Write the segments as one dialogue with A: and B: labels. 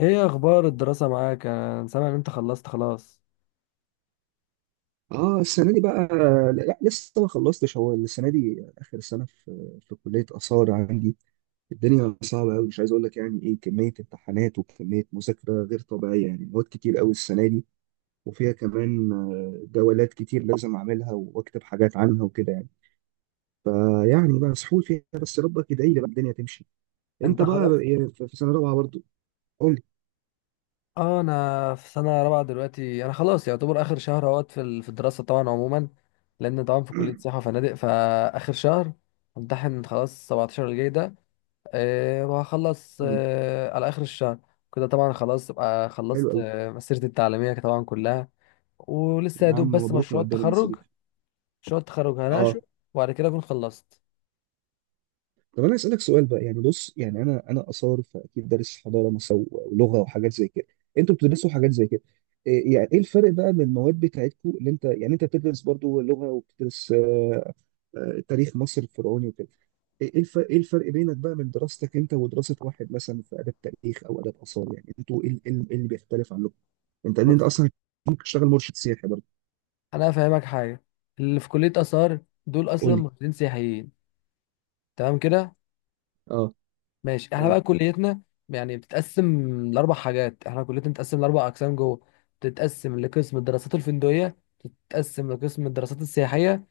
A: ايه اخبار الدراسة معاك؟ انا سامع ان انت خلصت خلاص.
B: اه، السنه دي بقى. لا، يعني لسه ما خلصتش. هو السنه دي اخر سنه في كليه اثار عندي. الدنيا صعبه قوي، مش عايز اقول لك يعني ايه كميه امتحانات وكميه مذاكره غير طبيعيه، يعني مواد كتير قوي السنه دي. وفيها كمان جولات كتير لازم اعملها واكتب حاجات عنها وكده يعني. فيعني بقى مسحول فيها، بس ربك يدعي لي بقى الدنيا تمشي. انت
A: انت
B: بقى
A: خلاص؟
B: إيه، في سنه رابعه برضو؟ قول لي.
A: اه، انا في سنة رابعة دلوقتي. انا خلاص يعتبر اخر شهر اهوت في الدراسة طبعا عموما. لان طبعا في كلية سياحة وفنادق فاخر شهر، امتحن خلاص 17 الجاي ده. وهخلص على اخر الشهر. كده طبعا خلاص ابقى
B: حلو
A: خلصت
B: قوي.
A: مسيرتي التعليمية طبعا كلها. ولسه يا
B: يا
A: دوب
B: عم
A: بس
B: مبروك
A: مشروع
B: مقدما يا
A: التخرج،
B: صديقي.
A: مشروع التخرج
B: اه.
A: هناقشه، وبعد كده اكون خلصت.
B: طب انا اسالك سؤال بقى، يعني بص، يعني انا اثار، فاكيد دارس حضاره مصر ولغه وحاجات زي كده. انتوا بتدرسوا حاجات زي كده؟ إيه يعني، ايه الفرق بقى من المواد بتاعتكم؟ اللي انت يعني انت بتدرس برضو لغه وبتدرس تاريخ مصر الفرعوني وكده. ايه إيه الفرق ايه الفرق بينك بقى من دراستك انت ودراسه واحد مثلا في اداب تاريخ او اداب اثار؟ يعني انتوا ايه ال- إيه ال- إيه اللي بيختلف عنكم؟ انت
A: بص
B: اصلا ممكن تشتغل مرشد سياحي برضو؟
A: انا هفهمك حاجه، اللي في كليه اثار دول اصلا
B: قول لي.
A: مهندسين سياحيين، تمام كده؟
B: اه.
A: ماشي، احنا
B: اه.
A: بقى كليتنا يعني بتتقسم لاربع حاجات. احنا كليتنا بتتقسم لاربع اقسام جوه، بتتقسم لقسم الدراسات الفندقيه، بتتقسم لقسم الدراسات السياحيه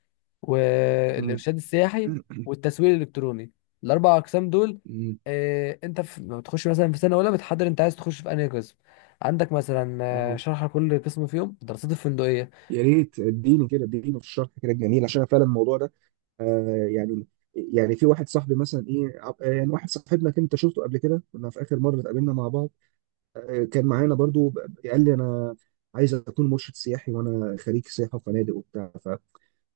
B: امم.
A: والارشاد السياحي
B: امم.
A: والتسويق الالكتروني، الاربع اقسام دول.
B: إمم.
A: اه، انت لما بتخش مثلا في سنه اولى بتحدد انت عايز تخش في انهي قسم. عندك مثلا
B: آه.
A: شرح كل قسم فيهم. الدراسات الفندقيه،
B: يا ريت اديني كده، اديني في الشرح كده الجميل، عشان أنا فعلا الموضوع ده يعني، يعني في واحد صاحبي مثلا ايه عب- آه، يعني واحد صاحبنا كنت انت شفته قبل كده، كنا في اخر مره اتقابلنا مع بعض. آه كان معانا برضو قال لي انا عايز اكون مرشد سياحي، وانا خريج سياحه وفنادق وبتاع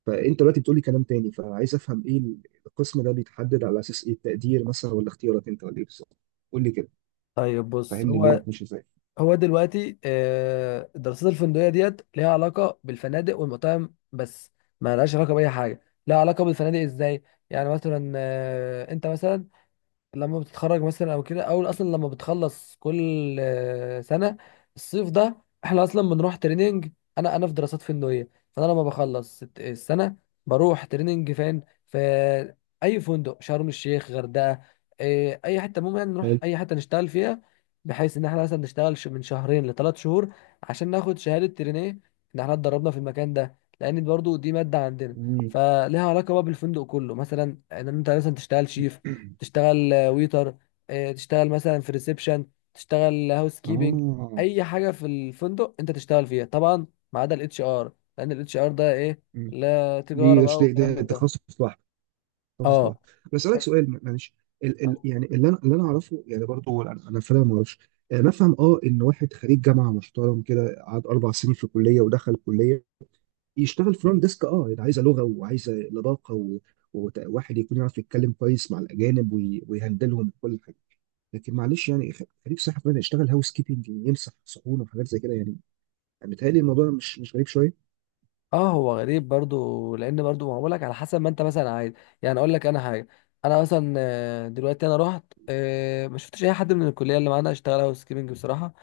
B: فانت دلوقتي بتقول لي كلام تاني، فعايز افهم ايه. القسم ده بيتحدد على اساس ايه، التقدير مثلا ولا اختيارك انت ولا ايه بالظبط؟ قول لي كده،
A: طيب بص،
B: فهمني اللي
A: هو
B: هتمشي ازاي.
A: هو دلوقتي الدراسات الفندقيه ديت ليها علاقه بالفنادق والمطاعم بس. ما لهاش علاقه باي حاجه. لها علاقه بالفنادق ازاي؟ يعني مثلا انت مثلا لما بتتخرج مثلا او كده، او اصلا لما بتخلص كل سنه، الصيف ده، احنا اصلا بنروح تريننج. انا في دراسات فندقيه، فانا لما بخلص السنه، بروح تريننج فين؟ في اي فندق، شرم الشيخ، غردقه، اي حته، المهم يعني نروح
B: حلو.
A: اي حته نشتغل فيها. بحيث ان احنا مثلا نشتغل من شهرين لثلاث شهور عشان ناخد شهاده ترينيه ان احنا اتدربنا في المكان ده، لان برضو دي ماده عندنا.
B: مم.
A: فليها علاقه بقى بالفندق كله مثلا، ان انت مثلا تشتغل شيف، تشتغل ويتر، تشتغل مثلا في ريسبشن، تشتغل هاوس كيبنج،
B: اه.
A: اي حاجه في الفندق انت تشتغل فيها طبعا، ما عدا الاتش ار. لان الاتش ار ده ايه؟
B: مم.
A: لا، تجاره
B: دي
A: بقى وكلام
B: ده
A: من ده.
B: تخصص لوحده، حافظ
A: اه،
B: لها. بسألك سؤال معلش. ال
A: اه،
B: يعني اللي انا اعرفه يعني برضه، هو انا فعلا ما اعرفش. نفهم اه ان واحد خريج جامعه محترم كده، قعد اربع سنين في كليه ودخل كليه، يشتغل فرونت ديسك. اه ده عايزه لغه وعايزه لباقه وواحد يكون يعرف يتكلم كويس مع الاجانب ويهندلهم كل حاجه. لكن معلش يعني خريج صحه فعلا يشتغل هاوس كيبنج، يمسح صحون وحاجات زي كده يعني. متهيألي الموضوع مش غريب شويه؟
A: هو غريب برضو لان برضو ما بقولك على حسب ما انت مثلا عايز. يعني اقول لك انا حاجه، انا مثلا دلوقتي انا رحت، ما شفتش اي حد من الكليه اللي معانا اشتغل هاوس كيبنج بصراحه،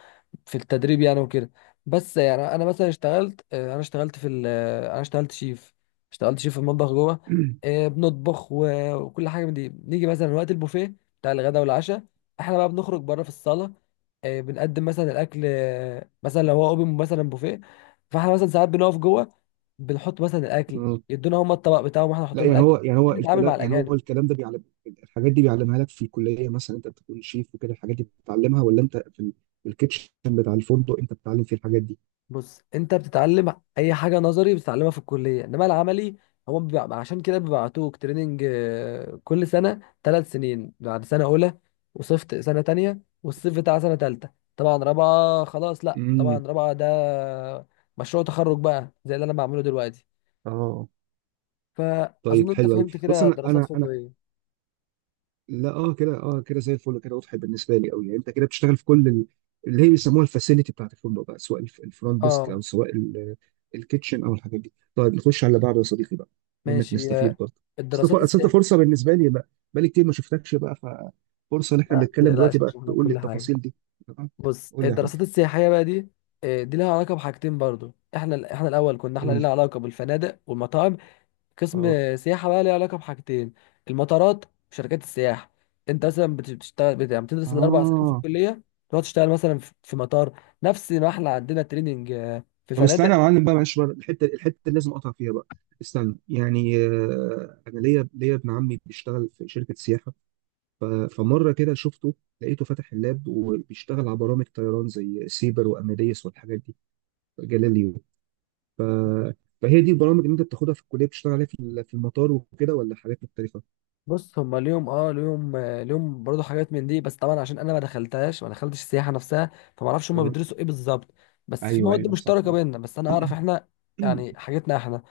A: في التدريب يعني وكده. بس يعني انا مثلا اشتغلت آه، انا اشتغلت في ال- آه، انا اشتغلت شيف، اشتغلت شيف في المطبخ جوه، بنطبخ وكل حاجه من دي. نيجي مثلا وقت البوفيه بتاع الغداء والعشاء، احنا بقى بنخرج بره في الصاله، بنقدم مثلا الاكل. مثلا لو هو اوبن مثلا بوفيه، فاحنا مثلا ساعات بنقف جوه بنحط مثلا الاكل، يدونا هم الطبق بتاعهم واحنا نحط
B: لا
A: لهم
B: يعني
A: الاكل،
B: هو، يعني هو
A: بنتعامل مع
B: الكلام، يعني هو
A: الاجانب.
B: الكلام ده بيعلم الحاجات دي، بيعلمها لك في الكليه؟ مثلا انت بتكون شيف وكده، الحاجات دي بتتعلمها؟ ولا انت في الكيتشن بتاع الفندق انت بتتعلم فيه الحاجات دي؟
A: بص، انت بتتعلم اي حاجه نظري بتتعلمها في الكليه، انما العملي هو بيبقى عشان كده بيبعتوك تريننج كل سنه، ثلاث سنين بعد سنه اولى، وصيف سنه تانية، والصيف بتاع سنه تالتة. طبعا رابعه خلاص، لا
B: امم.
A: طبعا رابعه ده مشروع تخرج بقى زي اللي انا بعمله دلوقتي.
B: اه.
A: فاظن
B: طيب
A: انت
B: حلو قوي.
A: فهمت
B: بص
A: كده
B: انا
A: دراسات
B: انا انا
A: فندقيه.
B: لا اه كده، اه كده زي الفل كده، واضح بالنسبه لي قوي. يعني انت كده بتشتغل في كل اللي هي بيسموها الفاسيلتي بتاعت الفندق بقى، سواء الفرونت ديسك
A: اه
B: او سواء الكيتشن او الحاجات دي. طيب نخش على اللي بعده يا صديقي بقى، منك
A: ماشي،
B: نستفيد برضه. بس
A: الدراسات
B: أصل أنت
A: السياسيه،
B: فرصه بالنسبه لي بقى، بقالي كتير ما شفتكش بقى، ففرصه ان احنا
A: ما
B: بنتكلم دلوقتي
A: تقلقش
B: بقى
A: هشرح لك
B: تقول لي
A: كل حاجه.
B: التفاصيل دي. تمام.
A: بص
B: قول لي يا حبيبي.
A: الدراسات السياحيه بقى دي، دي لها علاقه بحاجتين برضو. احنا الاول كنا احنا
B: قول لي.
A: لنا علاقه بالفنادق والمطاعم، قسم
B: اه.
A: سياحه بقى ليه علاقه بحاجتين، المطارات وشركات السياحه. انت مثلا بتشتغل يعني بتدرس الاربع سنين في
B: اه.
A: الكليه، تقعد تشتغل مثلا في مطار نفس ما احنا عندنا تريننج في
B: طب
A: فنادق.
B: استنى يا معلم بقى، معلش بقى، الحته اللي لازم اقطع فيها بقى. استنى يعني، انا ليا ابن عمي بيشتغل في شركه سياحه. ف- فمره كده شفته، لقيته فاتح اللاب وبيشتغل على برامج طيران زي سيبر واماديس والحاجات دي، جاليليو. ف... فهي دي البرامج اللي انت بتاخدها في الكليه بتشتغل عليها في المطار وكده؟ ولا حاجات مختلفه؟
A: بص، هم ليهم اه ليهم آه، ليهم برضو حاجات من دي، بس طبعا عشان انا ما دخلتهاش ما دخلتش السياحه نفسها، فما اعرفش هم
B: اه.
A: بيدرسوا ايه بالظبط. بس في
B: ايوه،
A: مواد
B: ايوه صح،
A: مشتركه
B: اه.
A: بيننا، بس انا اعرف احنا يعني حاجتنا احنا.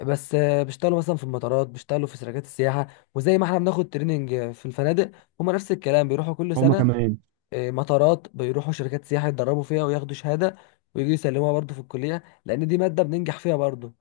A: بس بيشتغلوا مثلا في المطارات، بيشتغلوا في شركات السياحه، وزي ما احنا بناخد تريننج في الفنادق، هم نفس الكلام بيروحوا كل
B: هما
A: سنه
B: كمان.
A: مطارات، بيروحوا شركات سياحه يتدربوا فيها وياخدوا شهاده ويجوا يسلموها برضو في الكليه، لان دي ماده بننجح فيها برضو.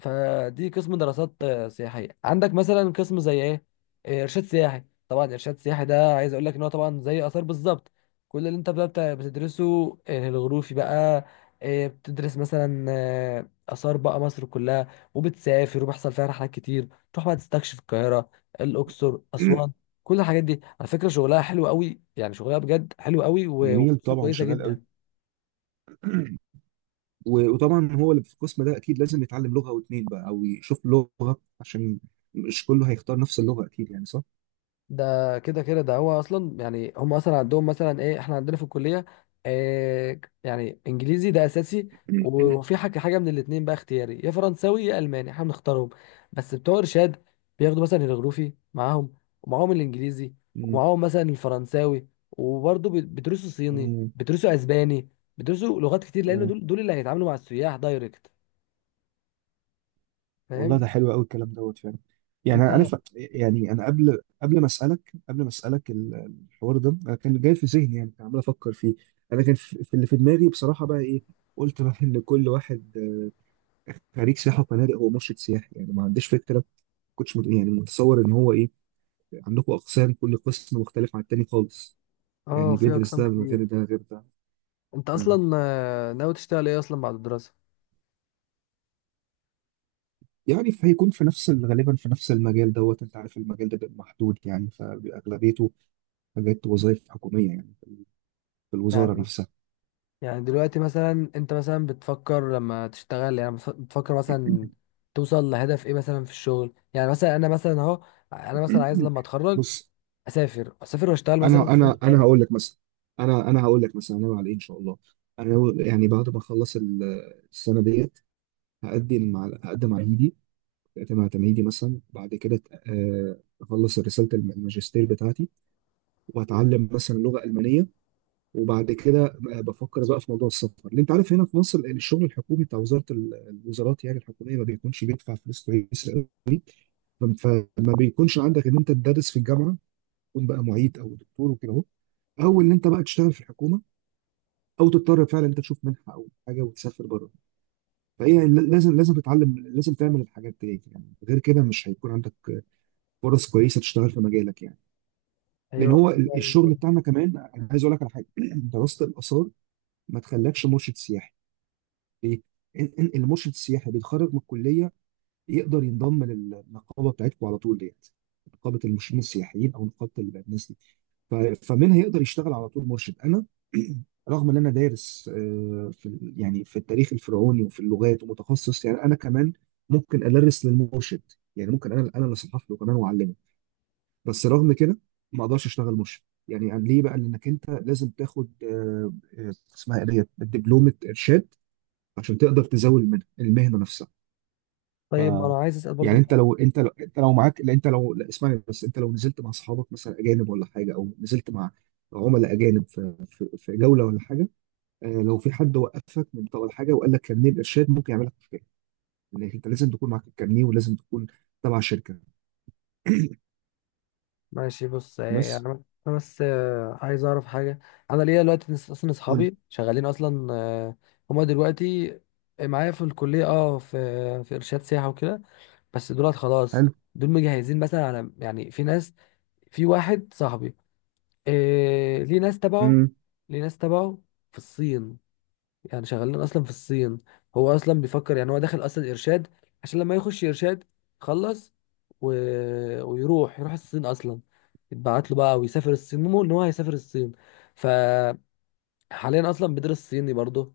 A: فدي قسم دراسات سياحيه. عندك مثلا قسم زي ايه، ارشاد سياحي. طبعا ارشاد سياحي ده عايز اقول لك ان هو طبعا زي اثار بالظبط. كل اللي انت بقى بتدرسه الغروفي بقى، بتدرس مثلا اثار بقى مصر كلها، وبتسافر وبيحصل فيها رحلات كتير، تروح بقى تستكشف القاهره، الاقصر، اسوان. كل الحاجات دي على فكره شغلها حلو قوي، يعني شغلها بجد حلو قوي،
B: جميل
A: وفلوسه
B: طبعا،
A: كويسه
B: شغال قوي.
A: جدا.
B: وطبعا هو اللي في القسم ده اكيد لازم يتعلم لغه او اتنين بقى، او يشوف لغه، عشان مش كله هيختار نفس اللغه اكيد يعني، صح؟
A: ده كده كده ده هو اصلا، يعني هم اصلا عندهم مثلا ايه احنا عندنا في الكليه، إيه يعني انجليزي ده اساسي، وفي حاجه من الاتنين بقى اختياري، يا فرنساوي يا الماني احنا بنختارهم. بس بتوع ارشاد بياخدوا مثلا الجغرافي معاهم، ومعاهم الانجليزي،
B: مم.
A: ومعاهم مثلا الفرنساوي، وبرضه بيدرسوا صيني،
B: مم.
A: بيدرسوا اسباني، بيدرسوا لغات كتير، لان
B: آه.
A: دول اللي هيتعاملوا مع السياح دايركت،
B: والله
A: فاهم
B: ده حلو قوي الكلام دوت فعلا. يعني
A: انت؟
B: انا عارف، يعني انا قبل ما اسالك الحوار ده، انا كان جاي في ذهني، يعني كان عمال افكر فيه. انا كان في اللي في دماغي بصراحه بقى ايه، قلت بقى ان كل واحد خريج سياحه وفنادق هو مرشد سياحي، يعني ما عنديش فكره. كنتش يعني متصور ان هو ايه، عندكم اقسام، كل قسم مختلف عن التاني خالص،
A: اه،
B: يعني
A: في
B: بيدرس
A: اقسام
B: ده من
A: كتير.
B: غير ده، غير ده.
A: انت
B: مم.
A: اصلا ناوي تشتغل ايه اصلا بعد الدراسه؟
B: يعني فهيكون في نفس غالبا في نفس المجال دوت. انت عارف المجال ده بيبقى محدود يعني، فاغلبيته حاجات وظائف حكوميه يعني، في الوزاره نفسها.
A: يعني دلوقتي مثلا، انت مثلا بتفكر لما تشتغل يعني بتفكر مثلا توصل لهدف ايه مثلا في الشغل؟ يعني مثلا انا مثلا اهو، انا مثلا عايز لما اتخرج
B: بص
A: اسافر واشتغل مثلا
B: انا
A: في
B: انا
A: فندق
B: انا
A: بره.
B: هقول لك مثلا، انا هقول لك مثلا انا على ايه ان شاء الله. انا يعني بعد ما اخلص السنه ديت، هقدم على تمهيدي. هقدم على تمهيدي مثلا بعد كده، اخلص رساله الماجستير بتاعتي، واتعلم مثلا لغه المانيه. وبعد كده بفكر بقى في موضوع السفر. اللي انت عارف، هنا في مصر الشغل الحكومي بتاع وزاره الوزارات يعني الحكوميه ما بيكونش بيدفع فلوس كويسه. فما بيكونش عندك ان انت تدرس في الجامعه، تكون بقى معيد او دكتور وكده، اهو، او ان انت بقى تشتغل في الحكومه، او تضطر فعلا انت تشوف منحه او حاجه وتسافر بره. فهي لازم لازم تتعلم، لازم تعمل الحاجات دي يعني، غير كده مش هيكون عندك فرص كويسه تشتغل في مجالك يعني. لان
A: ايوه
B: هو
A: فعلا
B: الشغل
A: كده.
B: بتاعنا كمان، انا عايز اقول لك على حاجه. دراسه الاثار ما تخلكش مرشد سياحي. ليه؟ إن المرشد السياحي بيتخرج من الكليه، يقدر ينضم للنقابه بتاعتكم على طول ديت، نقابه المرشدين السياحيين او نقابه الناس دي. ف- فمنها يقدر يشتغل على طول مرشد. انا رغم ان انا دارس يعني في التاريخ الفرعوني وفي اللغات ومتخصص يعني، انا كمان ممكن ادرس للمرشد، يعني ممكن انا اللي اصحح له كمان واعلمه. بس رغم كده ما اقدرش اشتغل مرشد يعني. ليه بقى؟ لانك انت لازم تاخد آه، اسمها ايه ديت، دبلومه ارشاد، عشان تقدر تزاول المهنه، المهنة نفسها.
A: طيب ما انا عايز اسال برضه
B: يعني انت لو معاك، لا انت لو، لا اسمعني بس، انت لو نزلت مع اصحابك مثلا اجانب ولا حاجه، او نزلت مع عملاء اجانب في جوله ولا حاجه، آه لو في حد وقفك من طول حاجه، وقال لك كارنيه الارشاد ممكن يعمل لك مشكله، لان انت لازم تكون معاك الكارنيه، ولازم تكون تبع شركه.
A: ماشي، بص،
B: بس.
A: يعني انا بس عايز اعرف حاجه. انا ليا دلوقتي اصلا
B: قول لي.
A: اصحابي شغالين اصلا، هما دلوقتي معايا في الكليه. اه، في ارشاد سياحه وكده. بس دولت خلاص،
B: حلو.
A: دول مجهزين مثلا، على يعني في ناس، في واحد صاحبي، إيه
B: امم.
A: ليه ناس تبعه في الصين، يعني شغالين اصلا في الصين. هو اصلا بيفكر، يعني هو داخل اصلا ارشاد عشان لما يخش ارشاد خلص، و... ويروح الصين اصلا، يتبعت له بقى ويسافر الصين، مو ان هو هيسافر الصين. ف حاليا اصلا بيدرس صيني برضه،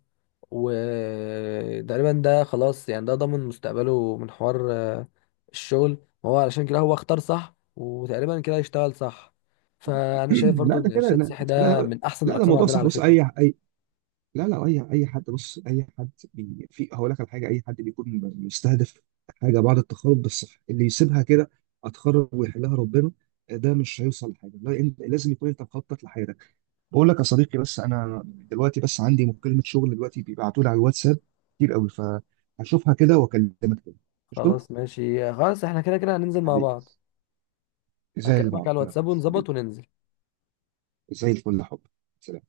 A: وتقريبا ده خلاص يعني ده ضامن مستقبله من حوار الشغل. هو علشان كده هو اختار صح، وتقريبا كده يشتغل صح. فانا شايف برضه
B: لا ده
A: ان
B: كده،
A: ارشاد
B: لا
A: صحي ده
B: لا،
A: من احسن
B: لا ده
A: الاقسام
B: موضوع
A: عندنا
B: صح.
A: على
B: بص، اي
A: فكره.
B: اي لا لا، اي حد، بص اي حد بي في هقول لك على حاجه. اي حد بيكون مستهدف حاجه بعد التخرج، ده الصح. اللي يسيبها كده، اتخرج ويحلها ربنا، ده مش هيوصل لحاجه. لا، انت لازم يكون انت مخطط لحياتك. بقول لك يا صديقي، بس انا دلوقتي بس عندي مكالمه شغل دلوقتي، بيبعتوا لي على الواتساب كتير قوي، فهشوفها كده واكلمك تاني. قشطه.
A: خلاص ماشي، خلاص احنا كده كده هننزل مع
B: حبيبي،
A: بعض.
B: زي
A: هكلمك على
B: البعض، يلا.
A: الواتساب ونظبط
B: حبيبي،
A: وننزل.
B: زي الفل يا حب. سلام.